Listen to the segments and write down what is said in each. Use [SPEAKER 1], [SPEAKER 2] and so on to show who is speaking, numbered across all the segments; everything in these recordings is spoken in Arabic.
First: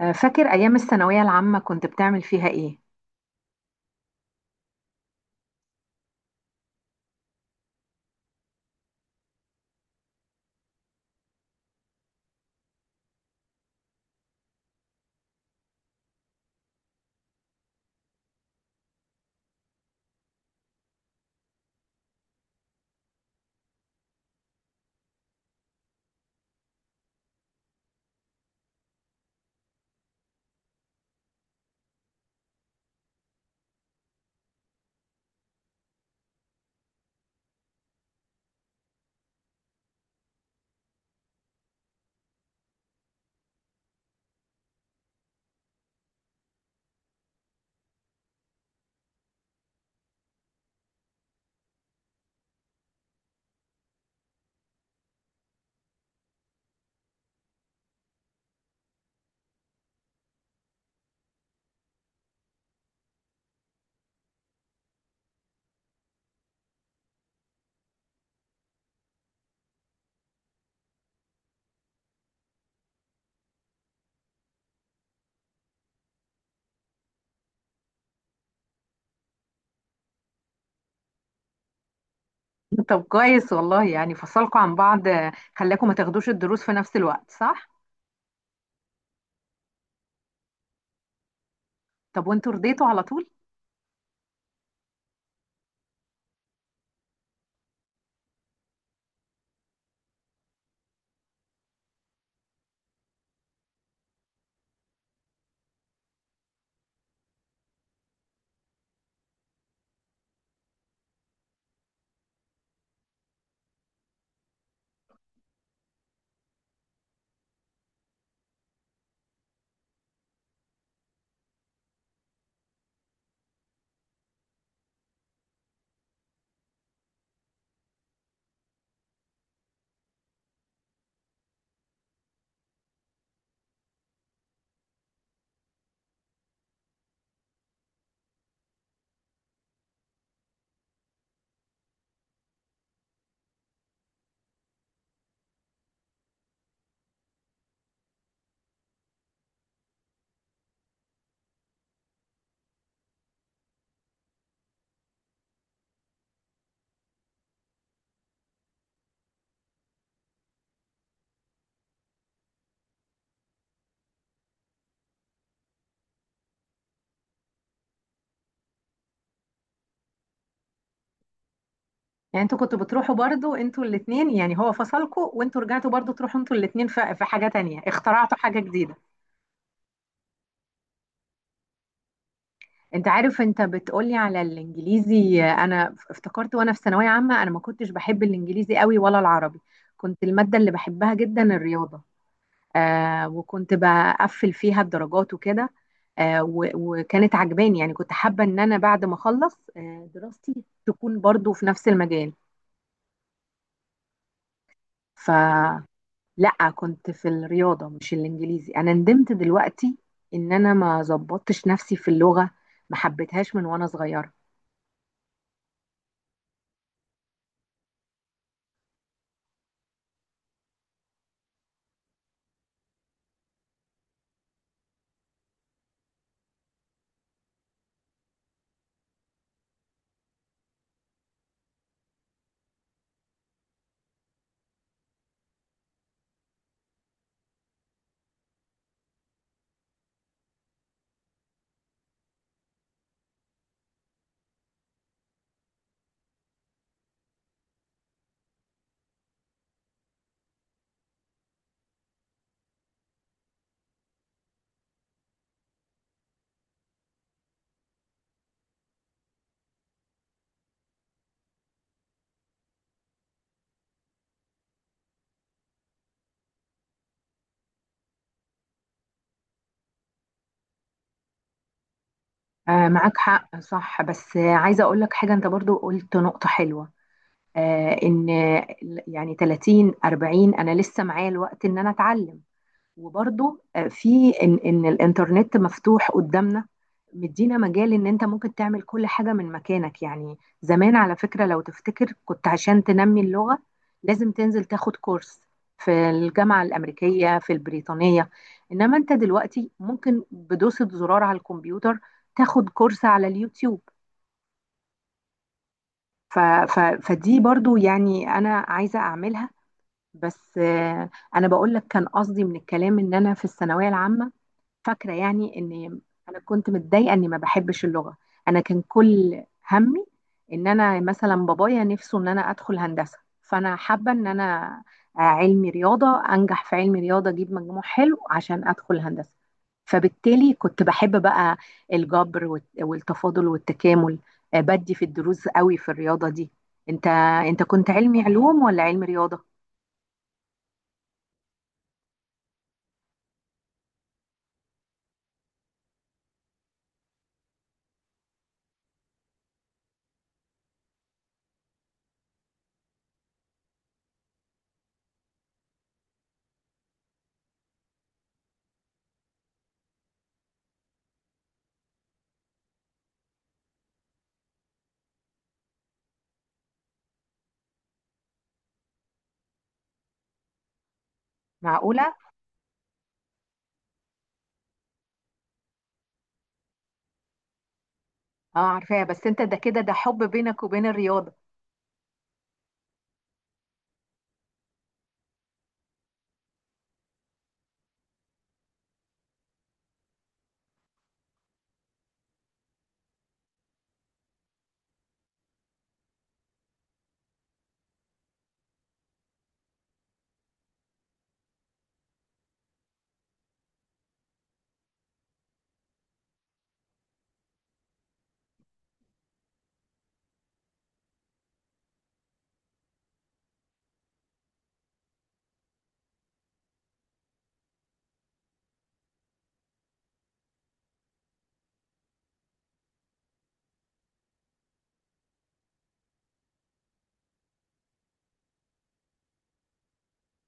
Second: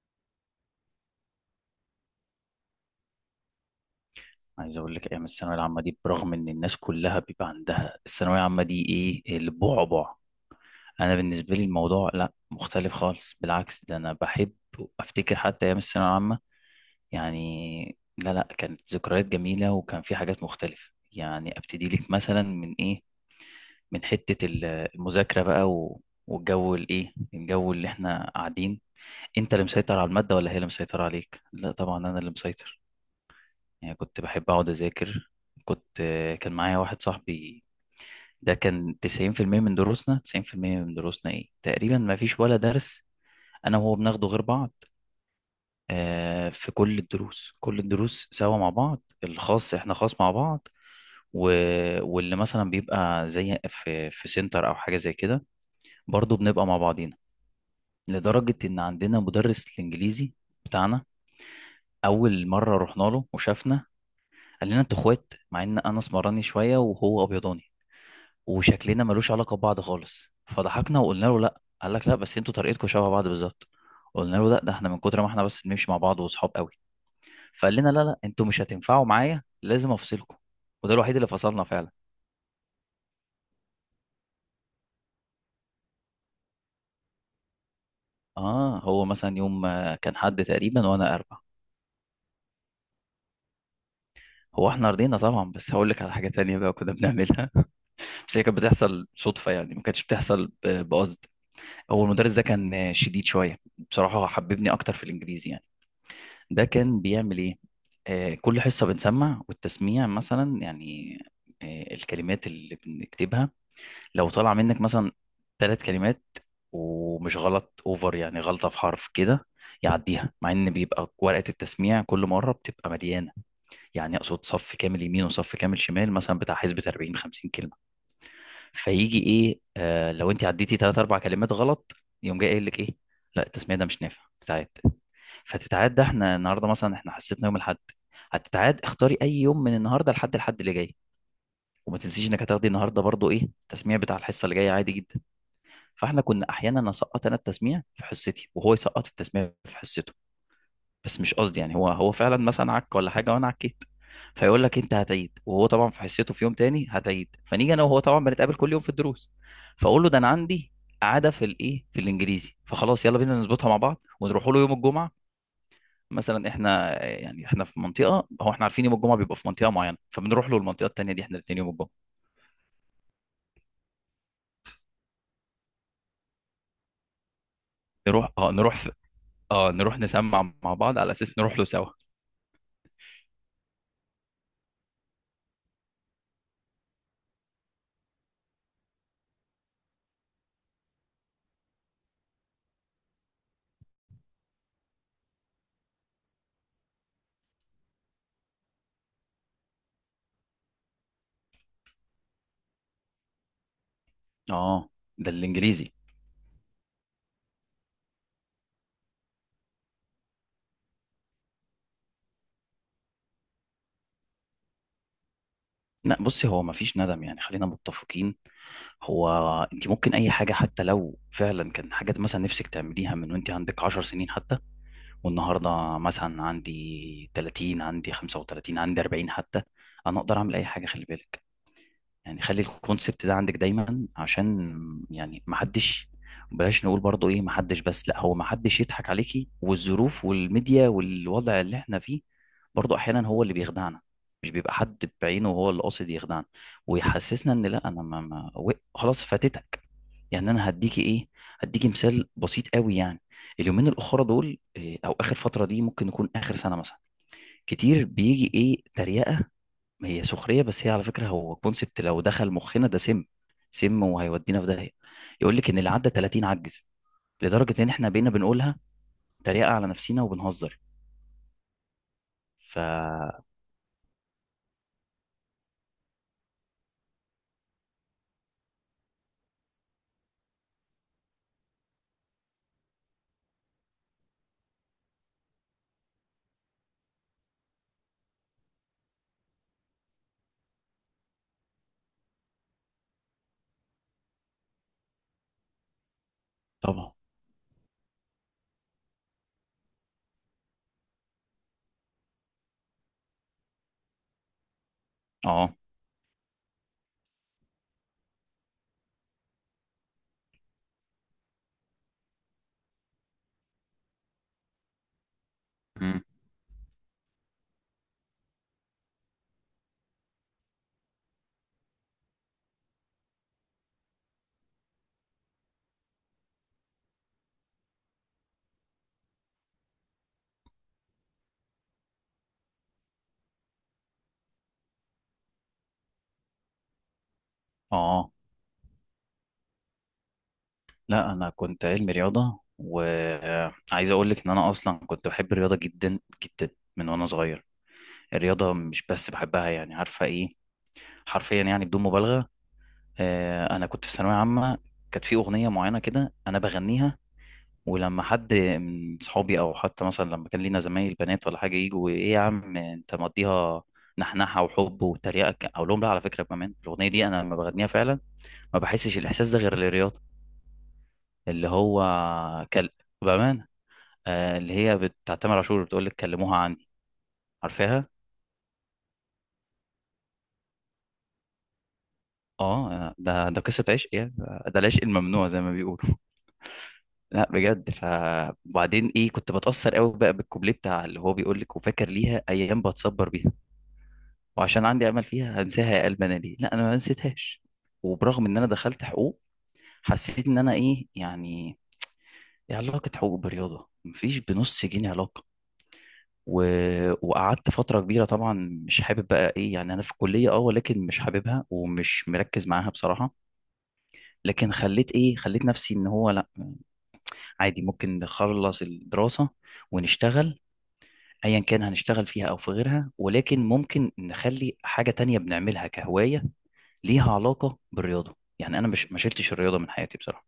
[SPEAKER 1] فاكر أيام الثانوية العامة كنت بتعمل فيها إيه؟
[SPEAKER 2] عايز اقول لك ايام الثانويه العامه دي، برغم ان الناس كلها بيبقى عندها الثانويه العامه دي ايه البعبع، انا بالنسبه لي الموضوع لا مختلف خالص. بالعكس، ده انا بحب افتكر حتى ايام الثانويه العامه. يعني لا لا، كانت ذكريات جميله وكان في حاجات مختلفه. يعني ابتدي لك مثلا من حته المذاكره بقى والجو الجو اللي احنا قاعدين، انت اللي مسيطر على الماده ولا هي اللي مسيطره عليك؟ لا طبعا انا اللي مسيطر. يعني كنت بحب أقعد أذاكر. كنت كان معايا واحد صاحبي، ده كان 90% من دروسنا. 90% من دروسنا تقريبا ما فيش ولا درس أنا وهو بناخده غير بعض. آه، في كل الدروس، كل الدروس سوا مع بعض. الخاص إحنا خاص مع بعض. و... واللي مثلا بيبقى زي في سنتر أو حاجة زي كده، برضه بنبقى مع بعضينا. لدرجة إن عندنا مدرس الإنجليزي بتاعنا، أول مرة رحنا له وشافنا قال لنا أنتوا إخوات، مع إن أنا اسمراني شوية وهو أبيضاني وشكلنا ملوش علاقه ببعض خالص. فضحكنا وقلنا له لا. قال لك لا، بس انتوا طريقتكم شبه بعض بالظبط. قلنا له لا، ده احنا من كتر ما احنا بس بنمشي مع بعض واصحاب قوي. فقال لنا لا لا، انتوا مش هتنفعوا معايا، لازم افصلكم. وده الوحيد اللي فصلنا فعلا.
[SPEAKER 1] طب كويس والله، يعني فصلكوا عن بعض، خلاكوا ما تاخدوش الدروس في نفس الوقت، صح؟
[SPEAKER 2] اه، هو مثلا يوم كان حد تقريبا وانا اربع.
[SPEAKER 1] طب، وانتوا رضيتوا على طول؟
[SPEAKER 2] هو احنا رضينا طبعا، بس هقول لك على حاجه تانية بقى كنا بنعملها. بس هي كانت بتحصل صدفه، يعني ما كانتش بتحصل بقصد. هو المدرس ده كان شديد شويه. بصراحه هو حببني اكتر في الانجليزي يعني. ده كان بيعمل ايه؟ كل حصه بنسمع والتسميع مثلا، يعني الكلمات اللي بنكتبها لو طالع منك مثلا ثلاث كلمات، ومش غلط اوفر، يعني غلطه في حرف كده، يعديها، مع ان بيبقى ورقه التسميع كل مره بتبقى مليانه. يعني اقصد صف كامل يمين وصف كامل شمال مثلا، بتاع حسبة 40 50 كلمه. فيجي ايه آه لو انت عديتي ثلاث اربع كلمات غلط، يقوم جاي قايل لك ايه؟ لا، التسميه ده مش نافع، تتعاد. فتتعاد، ده احنا النهارده مثلا، احنا حسيتنا يوم الاحد هتتعاد. اختاري اي يوم من النهارده لحد الحد اللي جاي، وما تنسيش انك هتاخدي النهارده برضو ايه التسميع بتاع الحصه اللي جايه عادي جدا. فاحنا كنا احيانا اسقط انا التسميع في حصتي وهو يسقط التسميع في حصته. بس مش قصدي يعني، هو فعلا مثلا عك ولا حاجه وانا عكيت، فيقول لك انت هتعيد. وهو طبعا في حصته في يوم تاني هتعيد. فنيجي انا وهو، طبعا بنتقابل كل يوم في الدروس، فاقول له ده انا عندي عاده في في الانجليزي. فخلاص يلا بينا نظبطها مع بعض ونروح له يوم الجمعه. مثلا احنا، في منطقه، هو احنا عارفين يوم الجمعه بيبقى في منطقه معينه، فبنروح له المنطقه التانيه دي احنا الاثنين يوم الجمعه.
[SPEAKER 1] يعني انتوا كنتوا بتروحوا برضو انتوا الاتنين، يعني هو فصلكوا وانتوا رجعتوا برضو تروحوا انتوا الاتنين، في حاجة تانية،
[SPEAKER 2] نروح،
[SPEAKER 1] اخترعتوا حاجة
[SPEAKER 2] نروح في،
[SPEAKER 1] جديدة.
[SPEAKER 2] اه نروح نسمع مع بعض على اساس نروح له سوا.
[SPEAKER 1] انت عارف، انت بتقولي على الانجليزي. انا افتكرت وانا في ثانوية عامة، انا ما كنتش بحب الانجليزي قوي ولا العربي. كنت المادة اللي بحبها جدا الرياضة. وكنت بقفل فيها الدرجات وكده. وكانت عجباني، يعني كنت حابة ان انا بعد ما اخلص دراستي تكون برضو في نفس المجال.
[SPEAKER 2] اه، ده الانجليزي.
[SPEAKER 1] فلا، كنت في الرياضة مش الانجليزي. انا ندمت دلوقتي ان انا ما ظبطتش نفسي في اللغة، ما حبيتهاش من وانا صغيرة.
[SPEAKER 2] لا بصي، هو مفيش ندم، يعني خلينا متفقين. هو انت ممكن اي حاجه، حتى لو فعلا كان حاجات مثلا نفسك تعمليها من وانت عندك 10 سنين حتى، والنهارده مثلا عندي 30، عندي 35، عندي 40 حتى، انا اقدر اعمل اي حاجه. خلي بالك، يعني خلي الكونسبت ده عندك دايما، عشان يعني ما حدش بلاش نقول برضو ايه ما حدش، بس لا، هو ما حدش يضحك عليكي. والظروف والميديا والوضع اللي احنا فيه برضو احيانا هو اللي بيخدعنا. مش بيبقى حد بعينه هو اللي قاصد يخدعنا ويحسسنا ان لا انا ما, ما و- خلاص فاتتك. يعني انا هديكي مثال بسيط قوي يعني. اليومين الاخرى دول او اخر فتره دي، ممكن يكون اخر سنه مثلا، كتير بيجي تريقه. هي سخريه، بس هي على فكره هو كونسبت لو دخل مخنا ده سم، سم وهيودينا في داهيه. يقول لك ان اللي عدى 30 عجز، لدرجه ان احنا بقينا بنقولها تريقه على نفسنا وبنهزر. ف
[SPEAKER 1] معاك حق، صح. بس عايزة اقول لك حاجة، انت برضو قلت نقطة حلوة. ان يعني 30 40، انا لسه معايا الوقت ان انا اتعلم. وبرضه في ان الانترنت مفتوح قدامنا، مدينا مجال ان انت ممكن تعمل كل حاجه من مكانك. يعني زمان، على فكره، لو تفتكر، كنت عشان تنمي اللغه لازم تنزل تاخد كورس في الجامعه
[SPEAKER 2] طبعا.
[SPEAKER 1] الامريكيه، في البريطانيه. انما انت دلوقتي ممكن بدوسه زرار على الكمبيوتر تاخد كورس على اليوتيوب.
[SPEAKER 2] اه.
[SPEAKER 1] ف ف فدي برضو، يعني انا عايزه اعملها. بس انا بقول لك كان قصدي من الكلام ان انا في الثانويه العامه فاكرة. يعني إن
[SPEAKER 2] مم.
[SPEAKER 1] أنا كنت متضايقة إني ما بحبش اللغة. أنا كان كل همي إن أنا مثلا بابايا نفسه إن أنا أدخل هندسة، فأنا حابة إن أنا علمي رياضة، أنجح في علمي رياضة، أجيب مجموع حلو عشان أدخل هندسة. فبالتالي كنت بحب بقى الجبر والتفاضل والتكامل. بدي في الدروس قوي في الرياضة دي. انت انت كنت علمي
[SPEAKER 2] اه
[SPEAKER 1] علوم ولا علمي رياضة؟
[SPEAKER 2] لا، انا كنت علمي رياضه. وعايز اقول لك ان انا اصلا كنت بحب الرياضه جدا جدا من وانا صغير. الرياضه مش بس بحبها، يعني عارفه ايه، حرفيا يعني بدون مبالغه. انا كنت في ثانويه عامه، كانت في اغنيه معينه كده انا بغنيها، ولما حد من صحابي او حتى مثلا لما كان لينا زمايل بنات ولا حاجه يجوا ايه يا عم انت مقضيها، نحنحه وحب وتريقه، اقول لهم لا، على فكره كمان الاغنيه دي انا لما بغنيها فعلا ما بحسش الاحساس ده غير للرياضه. اللي هو
[SPEAKER 1] معقولة؟
[SPEAKER 2] كل بامان، آه اللي هي بتاعت تامر عاشور، بتقول لك كلموها عني. عارفاها؟
[SPEAKER 1] اه، عارفاها. بس انت ده كده، ده حب بينك وبين الرياضة.
[SPEAKER 2] اه، ده قصه عشق يعني، ده العشق الممنوع زي ما بيقولوا. لا بجد. وبعدين كنت بتاثر قوي بقى بالكوبليه بتاع اللي هو بيقول لك: وفاكر ليها ايام بتصبر بيها، وعشان عندي امل فيها هنساها يا قلب انا ليه؟ لا انا ما نسيتهاش. وبرغم ان انا دخلت حقوق، حسيت ان انا يعني ايه علاقه حقوق برياضه؟ مفيش بنص جنيه علاقه. و... وقعدت فتره كبيره طبعا مش حابب بقى يعني انا في الكليه اه، ولكن مش حاببها ومش مركز معاها بصراحه. لكن خليت خليت نفسي ان هو لا، عادي، ممكن نخلص الدراسه ونشتغل، ايا كان هنشتغل فيها او في غيرها. ولكن ممكن نخلي حاجه تانية بنعملها كهوايه ليها علاقه بالرياضه. يعني انا مش ما شلتش الرياضه من حياتي بصراحه.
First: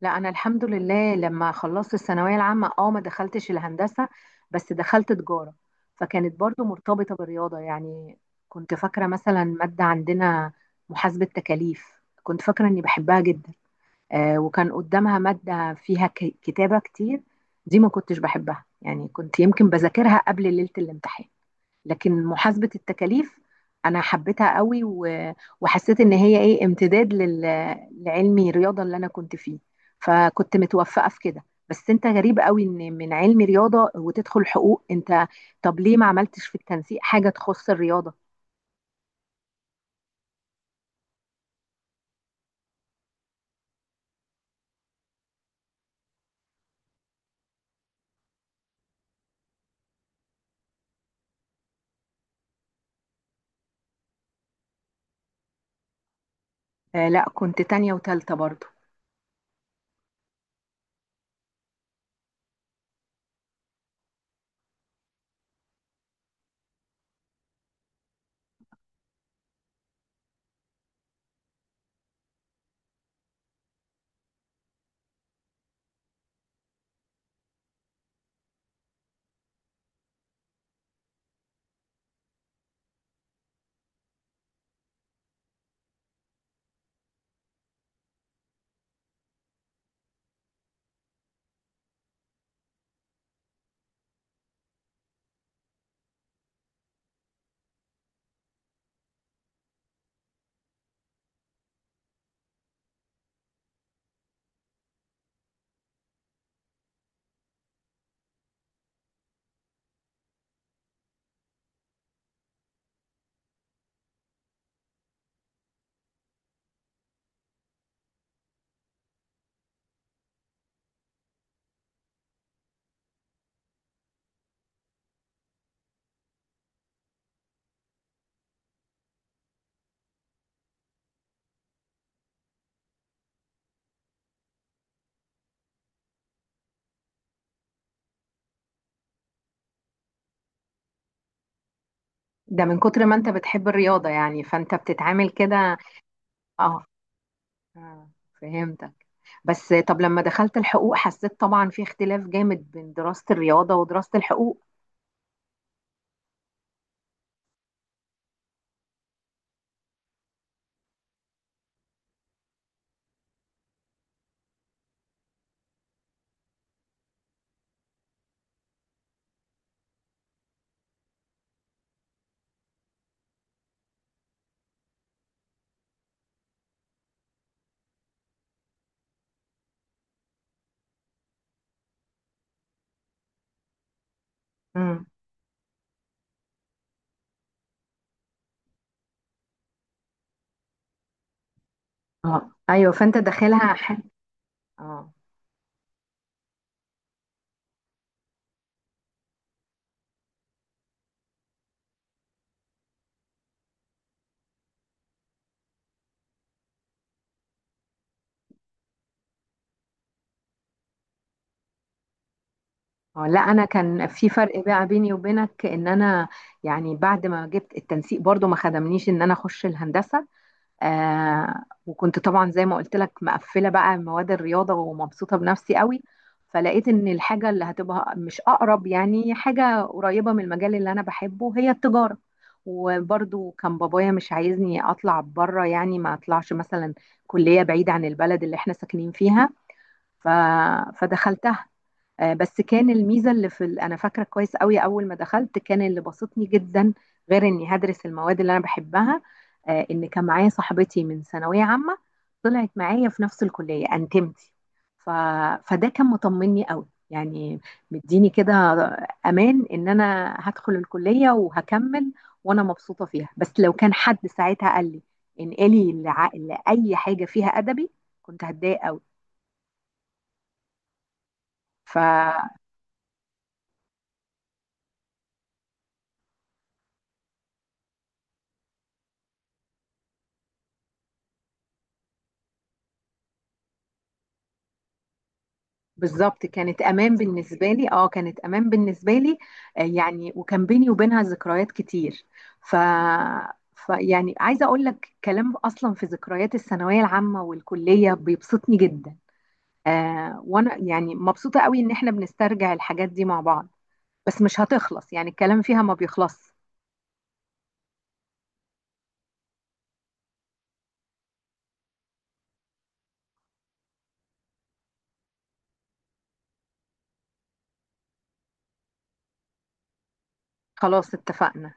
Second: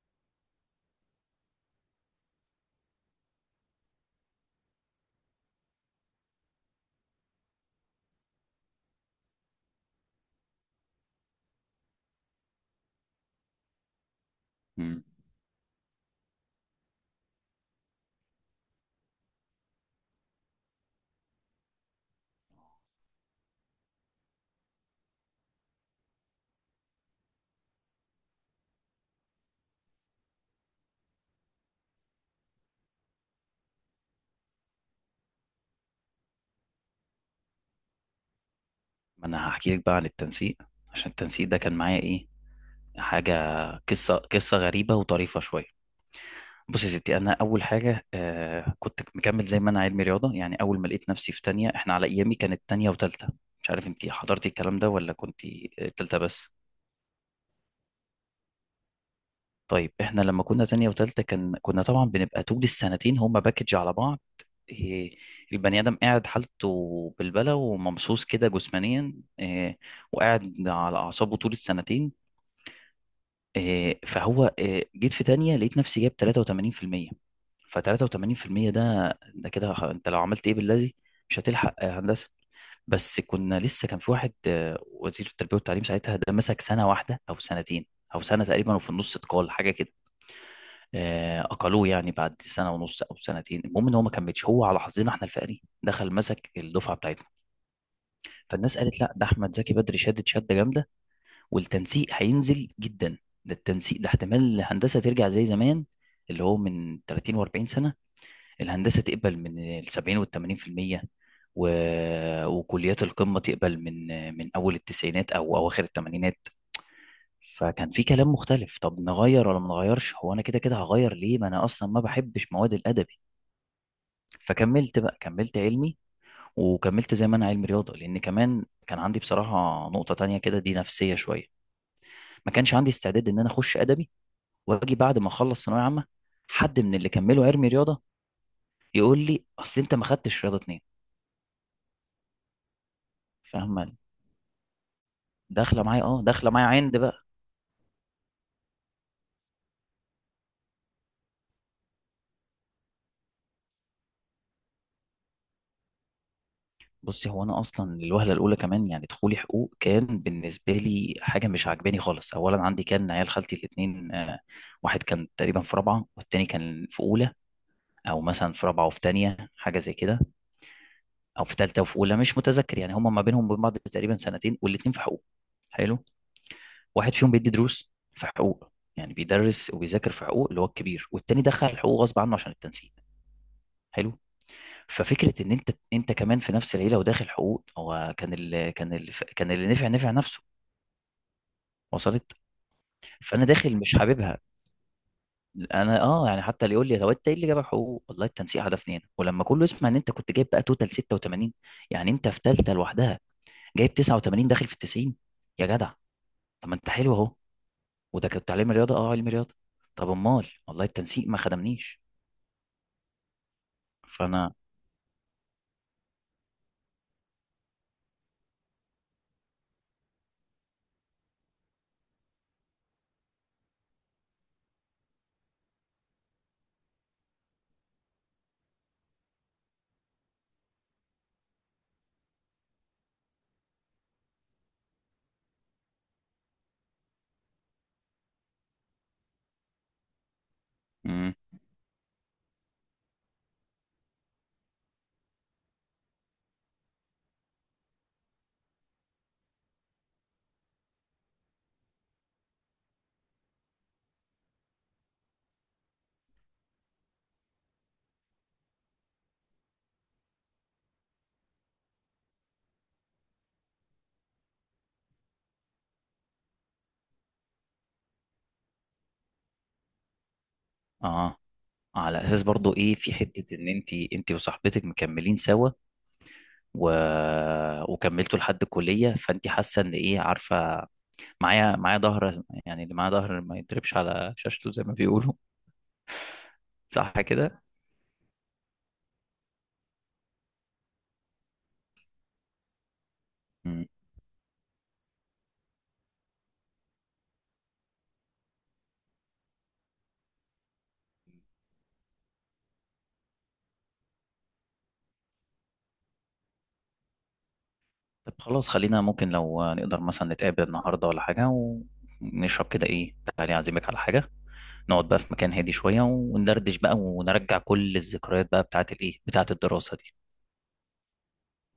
[SPEAKER 1] لا، انا الحمد لله لما خلصت الثانويه العامه، اه، ما دخلتش الهندسه، بس دخلت تجاره، فكانت برضو مرتبطه بالرياضه يعني. كنت فاكره مثلا ماده عندنا، محاسبه تكاليف، كنت فاكره اني بحبها جدا. وكان
[SPEAKER 2] مم.
[SPEAKER 1] قدامها ماده فيها كتابه كتير، دي ما كنتش بحبها، يعني كنت يمكن بذاكرها قبل ليله الامتحان. لكن محاسبة التكاليف انا حبيتها قوي. وحسيت ان هي ايه امتداد لعلمي رياضة اللي انا كنت فيه، فكنت متوفقة في كده. بس انت غريب قوي، ان من علم رياضة وتدخل حقوق. انت طب ليه ما عملتش في التنسيق حاجة تخص الرياضة؟
[SPEAKER 2] ما انا هحكي لك بقى عن التنسيق. عشان التنسيق ده كان معايا حاجه، قصه غريبه وطريفه شويه. بص يا ستي، انا اول حاجه كنت مكمل زي ما انا علمي رياضه. يعني اول ما لقيت نفسي في تانية، احنا على ايامي كانت تانية وتالتة، مش عارف انت حضرتي الكلام ده ولا كنت تالتة بس.
[SPEAKER 1] لا، كنت تانية وتالتة برضو.
[SPEAKER 2] طيب احنا لما كنا تانية وتالتة، كنا طبعا بنبقى طول السنتين هما باكج على بعض. إيه، البني آدم قاعد حالته بالبلة وممسوس كده جسمانيا، وقاعد على أعصابه طول السنتين. فهو جيت في تانية لقيت نفسي جايب 83%. ف 83% ده كده أنت لو عملت باللذي مش هتلحق هندسة. بس كنا لسه، كان في واحد وزير التربية والتعليم ساعتها، ده مسك سنة واحدة أو سنتين، أو سنة تقريبا، وفي النص اتقال حاجة كده. اقلوه يعني بعد سنه ونص او سنتين. المهم ان هو ما كملش. هو على حظنا احنا الفقري دخل مسك الدفعه بتاعتنا، فالناس قالت لا، ده احمد زكي بدري شدت شده جامده والتنسيق هينزل جدا. ده التنسيق ده احتمال الهندسه ترجع زي زمان، اللي هو من 30 و40 سنه، الهندسه تقبل من ال 70 وال 80%، و... وكليات القمه تقبل من اول التسعينات او اواخر الثمانينات. فكان في كلام مختلف، طب نغير ولا ما نغيرش؟ هو انا كده كده هغير ليه، ما انا اصلا ما بحبش مواد الادب. فكملت بقى، كملت علمي. وكملت زي ما انا علمي رياضه، لان كمان كان عندي بصراحه نقطه تانية كده، دي نفسيه شويه. ما كانش عندي استعداد ان انا اخش ادبي واجي بعد ما اخلص ثانويه عامه، حد من اللي كملوا علمي رياضه يقول لي اصل انت ما خدتش رياضه اتنين.
[SPEAKER 1] ده من كتر ما انت بتحب
[SPEAKER 2] فاهمه؟
[SPEAKER 1] الرياضة، يعني فانت بتتعامل كده.
[SPEAKER 2] داخله معايا
[SPEAKER 1] اه.
[SPEAKER 2] عند بقى.
[SPEAKER 1] آه، فهمتك. بس طب لما دخلت الحقوق حسيت طبعا في اختلاف جامد بين دراسة الرياضة ودراسة الحقوق.
[SPEAKER 2] بصي، هو انا اصلا الوهله الاولى كمان، يعني دخولي حقوق كان بالنسبه لي حاجه مش عاجباني خالص. اولا، عندي كان عيال خالتي الاثنين، واحد كان تقريبا في رابعه والتاني كان في اولى، او مثلا في رابعه وفي تانية حاجه زي كده، او في تالتة وفي اولى، مش متذكر. يعني هم ما بينهم وبين بعض تقريبا سنتين والاتنين في حقوق. حلو. واحد فيهم بيدي دروس في حقوق، يعني بيدرس وبيذاكر في حقوق، اللي هو الكبير. والتاني دخل حقوق غصب عنه عشان التنسيق. حلو.
[SPEAKER 1] مم.
[SPEAKER 2] ففكره ان انت، كمان في نفس العيله وداخل حقوق. هو كان اللي نفع نفسه. وصلت؟
[SPEAKER 1] اه، ايوه، فانت
[SPEAKER 2] فانا
[SPEAKER 1] داخلها
[SPEAKER 2] داخل مش حاببها.
[SPEAKER 1] اه،
[SPEAKER 2] انا اه، يعني حتى اللي يقول لي طب انت ايه اللي جابك حقوق؟ والله التنسيق هدفني هنا. ولما كله يسمع ان انت كنت جايب بقى توتال 86، يعني انت في ثالثه لوحدها جايب 89، داخل في ال 90، يا جدع طب ما انت حلو اهو. وده كنت علم رياضه، اه علم رياضه. طب امال، والله التنسيق ما خدمنيش.
[SPEAKER 1] اه، لا، انا كان في
[SPEAKER 2] فانا
[SPEAKER 1] فرق بقى بيني وبينك ان انا، يعني بعد ما جبت التنسيق برضو ما خدمنيش ان انا اخش الهندسه. وكنت طبعا زي ما قلت لك مقفله بقى مواد الرياضه ومبسوطه بنفسي قوي. فلقيت ان الحاجه اللي هتبقى مش اقرب، يعني حاجه قريبه من المجال اللي انا بحبه، هي التجاره. وبرضو كان بابايا مش عايزني اطلع بره، يعني ما اطلعش مثلا كليه بعيده عن البلد اللي احنا ساكنين فيها. ف...
[SPEAKER 2] امم
[SPEAKER 1] فدخلتها. بس كان الميزه اللي في انا فاكره كويس قوي، اول ما دخلت كان اللي بسطني جدا، غير اني هدرس المواد اللي انا بحبها ان كان معايا صاحبتي من ثانويه عامه طلعت معايا في نفس الكليه انتمتي. ف... فده كان مطمني قوي، يعني مديني كده امان ان انا هدخل الكليه وهكمل وانا مبسوطه فيها. بس لو كان حد ساعتها قال لي انقلي لاي حاجه فيها ادبي، كنت هتضايق قوي.
[SPEAKER 2] اه.
[SPEAKER 1] ف...
[SPEAKER 2] على اساس برضو ايه في حته ان انت وصاحبتك مكملين سوا، و... وكملتوا لحد الكليه، فانت حاسه ان ايه، عارفه معايا ظهر، يعني اللي معاه ظهر ما يضربش على شاشته زي ما بيقولوا.
[SPEAKER 1] بالظبط، كانت امان
[SPEAKER 2] صح كده؟
[SPEAKER 1] بالنسبه لي. اه، كانت امان بالنسبه لي. يعني وكان بيني وبينها ذكريات كتير. ف
[SPEAKER 2] مم.
[SPEAKER 1] ف يعني عايزه اقول لك كلام، اصلا في ذكريات الثانويه العامه والكليه بيبسطني جدا. وانا يعني مبسوطه قوي ان احنا بنسترجع الحاجات دي مع بعض. بس مش هتخلص، يعني الكلام فيها ما بيخلص.
[SPEAKER 2] طب خلاص، خلينا ممكن لو نقدر مثلا نتقابل النهارده ولا حاجه، ونشرب كده تعالي اعزمك على حاجه، نقعد بقى في مكان هادي شوية وندردش بقى ونرجع كل الذكريات بقى بتاعت الإيه بتاعت الدراسة دي.
[SPEAKER 1] خلاص، اتفقنا.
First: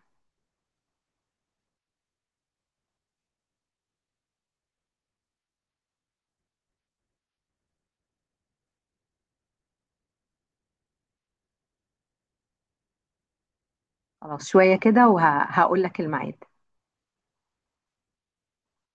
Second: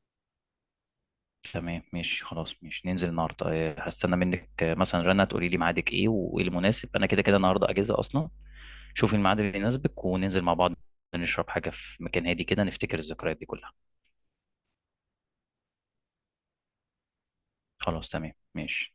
[SPEAKER 2] تمام ماشي، خلاص ماشي، ننزل النهاردة. هستنى منك مثلا رنا تقولي لي ميعادك إيه وإيه المناسب. أنا كده كده النهاردة أجازة أصلا. شوفي الميعاد اللي يناسبك وننزل مع بعض، نشرب حاجة في مكان هادي كده، نفتكر الذكريات دي كلها.
[SPEAKER 1] خلاص، شويه كده وهقول لك الميعاد.
[SPEAKER 2] خلاص تمام ماشي.